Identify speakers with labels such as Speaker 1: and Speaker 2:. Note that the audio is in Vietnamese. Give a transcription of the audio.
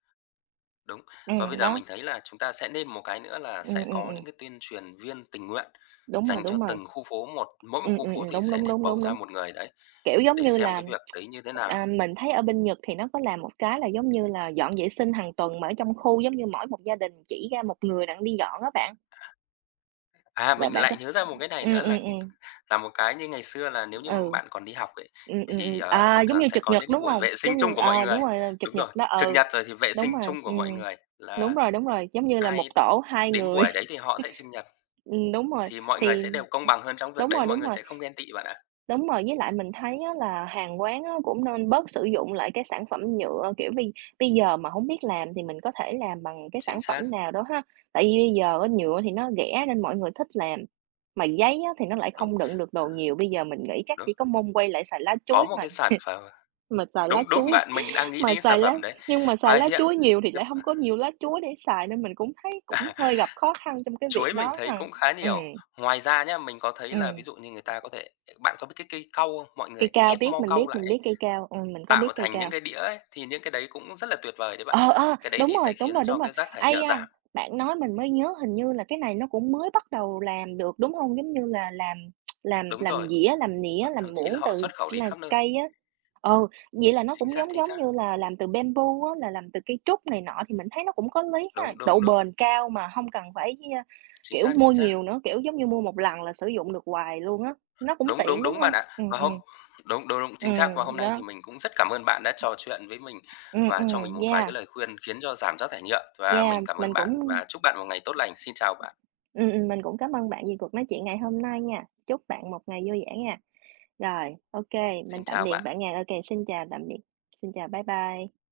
Speaker 1: Đúng. Và
Speaker 2: Ừm,
Speaker 1: bây giờ
Speaker 2: đó.
Speaker 1: mình thấy là chúng ta sẽ nên một cái nữa là sẽ
Speaker 2: Ừm, ừm,
Speaker 1: có
Speaker 2: ừm.
Speaker 1: những cái tuyên truyền viên tình nguyện
Speaker 2: Đúng rồi,
Speaker 1: dành cho
Speaker 2: đúng rồi.
Speaker 1: từng khu phố một. Mỗi một
Speaker 2: Ừm,
Speaker 1: khu
Speaker 2: ừm,
Speaker 1: phố
Speaker 2: ừm.
Speaker 1: thì
Speaker 2: Đúng,
Speaker 1: sẽ
Speaker 2: đúng,
Speaker 1: nên
Speaker 2: đúng,
Speaker 1: bầu
Speaker 2: đúng,
Speaker 1: ra
Speaker 2: đúng.
Speaker 1: 1 người đấy,
Speaker 2: Kiểu giống
Speaker 1: để
Speaker 2: như
Speaker 1: xem
Speaker 2: là,
Speaker 1: cái việc đấy như thế nào?
Speaker 2: ờ, mình thấy ở bên Nhật thì nó có làm một cái là giống như là dọn vệ sinh hàng tuần, mà ở trong khu giống như mỗi một gia đình chỉ ra 1 người đặng đi dọn á bạn.
Speaker 1: À, à,
Speaker 2: Và
Speaker 1: mình
Speaker 2: bạn có
Speaker 1: lại nhớ ra một cái này
Speaker 2: ừm,
Speaker 1: nữa
Speaker 2: ừm,
Speaker 1: là, ừm,
Speaker 2: ừm.
Speaker 1: là một cái như ngày xưa là nếu như mà
Speaker 2: Ừ.
Speaker 1: bạn còn đi học ấy,
Speaker 2: Ừm, ừm,
Speaker 1: thì,
Speaker 2: ừm,
Speaker 1: ờ,
Speaker 2: à,
Speaker 1: thường
Speaker 2: giống
Speaker 1: thường
Speaker 2: như
Speaker 1: sẽ
Speaker 2: trực
Speaker 1: có
Speaker 2: nhật,
Speaker 1: những cái
Speaker 2: đúng
Speaker 1: buổi
Speaker 2: hông?
Speaker 1: vệ sinh
Speaker 2: Giống như
Speaker 1: chung của mọi
Speaker 2: ờ, đúng
Speaker 1: người
Speaker 2: rồi, là
Speaker 1: đúng
Speaker 2: trực
Speaker 1: rồi,
Speaker 2: nhật đó.
Speaker 1: trực
Speaker 2: Ừ,
Speaker 1: nhật rồi thì vệ
Speaker 2: đúng
Speaker 1: sinh
Speaker 2: rồi,
Speaker 1: chung của mọi
Speaker 2: ừm,
Speaker 1: người
Speaker 2: đúng
Speaker 1: là
Speaker 2: rồi, đúng rồi. Giống như là 1
Speaker 1: ai
Speaker 2: tổ 2
Speaker 1: đến
Speaker 2: người.
Speaker 1: buổi đấy thì họ sẽ trực nhật.
Speaker 2: Ừm đúng rồi,
Speaker 1: Thì mọi người
Speaker 2: thì,
Speaker 1: sẽ
Speaker 2: ừm
Speaker 1: đều công bằng hơn trong cái việc
Speaker 2: đúng
Speaker 1: đấy,
Speaker 2: rồi,
Speaker 1: mọi
Speaker 2: đúng
Speaker 1: người
Speaker 2: rồi.
Speaker 1: sẽ không ghen tị bạn ạ.
Speaker 2: Đúng rồi. Với lại mình thấy á là hàng quán á, cũng nên bớt sử dụng lại cái sản phẩm nhựa. Kiểu, bây bây giờ mà hổng biết làm thì mình có thể làm bằng cái
Speaker 1: Chính
Speaker 2: sản phẩm
Speaker 1: xác.
Speaker 2: nào đó ha. Tại vì bây giờ á, nhựa thì nó rẻ nên mọi người thích làm, mà giấy á, thì nó lại
Speaker 1: Đúng.
Speaker 2: không đựng được đồ nhiều, bây giờ mình nghĩ chắc
Speaker 1: Đúng.
Speaker 2: chỉ có nước quay lại xài lá
Speaker 1: Có
Speaker 2: chuối,
Speaker 1: một
Speaker 2: mà
Speaker 1: cái sản phẩm
Speaker 2: mà xài lá
Speaker 1: đúng, đúng,
Speaker 2: chuối
Speaker 1: bạn, mình đang nghĩ
Speaker 2: mà
Speaker 1: đến cái
Speaker 2: xài
Speaker 1: sản
Speaker 2: lá
Speaker 1: phẩm đấy.
Speaker 2: nhưng mà xài
Speaker 1: Và
Speaker 2: lá
Speaker 1: hiện
Speaker 2: chuối nhiều thì lại hông
Speaker 1: [unintelligible]
Speaker 2: có nhiều lá chuối để xài. Nên mình cũng thấy cũng hơi gặp khó khăn trong cái việc
Speaker 1: Chuối mình
Speaker 2: đó
Speaker 1: thấy
Speaker 2: ha.
Speaker 1: cũng khá
Speaker 2: Ừm.
Speaker 1: nhiều. Ngoài ra nhá, mình có thấy
Speaker 2: Ừm.
Speaker 1: là ví dụ như người ta có thể bạn có biết cái cây cau hông? Mọi
Speaker 2: Cây
Speaker 1: người
Speaker 2: cau,
Speaker 1: ép
Speaker 2: biết,
Speaker 1: mo
Speaker 2: mình
Speaker 1: cau
Speaker 2: biết,
Speaker 1: lại
Speaker 2: mình
Speaker 1: ấy,
Speaker 2: biết cây cau. Ừm, mình có biết
Speaker 1: tạo
Speaker 2: cây
Speaker 1: thành những
Speaker 2: cau.
Speaker 1: cái đĩa ấy, thì những cái đấy cũng rất là tuyệt vời đấy bạn ạ.
Speaker 2: Ờ, ờ,
Speaker 1: Cái đấy
Speaker 2: đúng
Speaker 1: thì sẽ
Speaker 2: rồi, đúng
Speaker 1: khiến
Speaker 2: rồi, đúng
Speaker 1: cho
Speaker 2: rồi!
Speaker 1: cái rác thải
Speaker 2: Ây
Speaker 1: nhựa
Speaker 2: da,
Speaker 1: giảm.
Speaker 2: bạn nói mình mới nhớ hình như là cái này nó cũng mới bắt đầu làm được, đúng hông? Giống như là làm làm
Speaker 1: Đúng
Speaker 2: làm
Speaker 1: rồi.
Speaker 2: dĩa, làm
Speaker 1: Và
Speaker 2: nĩa, làm
Speaker 1: thậm chí là
Speaker 2: muỗng
Speaker 1: họ
Speaker 2: từ
Speaker 1: xuất khẩu đi
Speaker 2: là
Speaker 1: khắp nơi.
Speaker 2: cây á. Ừ, vậy là nó
Speaker 1: Chính
Speaker 2: cũng
Speaker 1: xác,
Speaker 2: giống
Speaker 1: chính
Speaker 2: giống
Speaker 1: xác.
Speaker 2: như là làm từ bamboo á, là làm từ cây trúc này nọ, thì mình thấy nó cũng có lý ha,
Speaker 1: Đúng,
Speaker 2: độ
Speaker 1: đúng, đúng.
Speaker 2: bền cao mà hông cần phải, ơ,
Speaker 1: Chính
Speaker 2: kiểu,
Speaker 1: xác,
Speaker 2: mua
Speaker 1: chính xác.
Speaker 2: nhiều nữa. Kiểu giống như mua một lần là sử dụng được hoài luôn á, nó cũng
Speaker 1: Đúng,
Speaker 2: tiện,
Speaker 1: đúng,
Speaker 2: đúng
Speaker 1: đúng,
Speaker 2: hông?
Speaker 1: bạn ạ.
Speaker 2: Ừm,
Speaker 1: Và hôm
Speaker 2: ừm.
Speaker 1: đúng, đúng, đúng, chính xác, và hôm
Speaker 2: Ừm,
Speaker 1: nay thì
Speaker 2: đó.
Speaker 1: mình cũng rất cảm ơn bạn đã trò chuyện với mình,
Speaker 2: Ừm,
Speaker 1: và cho mình
Speaker 2: ừm,
Speaker 1: một vài cái
Speaker 2: yeah.
Speaker 1: lời khuyên khiến cho giảm rác thải nhựa. Và
Speaker 2: Yeah,
Speaker 1: mình cảm
Speaker 2: mình
Speaker 1: ơn
Speaker 2: cũng,
Speaker 1: bạn và chúc bạn một ngày tốt lành. Xin chào bạn.
Speaker 2: ưm ừm, ừm, mình cũng cám ơn bạn vì cuộc nói chuyện ngày hôm nay nha. Chúc bạn một ngày vui vẻ nghe. Rồi, OK, mình
Speaker 1: Xin
Speaker 2: tạm
Speaker 1: chào
Speaker 2: biệt
Speaker 1: bạn.
Speaker 2: bạn nha. OK, xin chào, tạm biệt, xin chào, bye bye.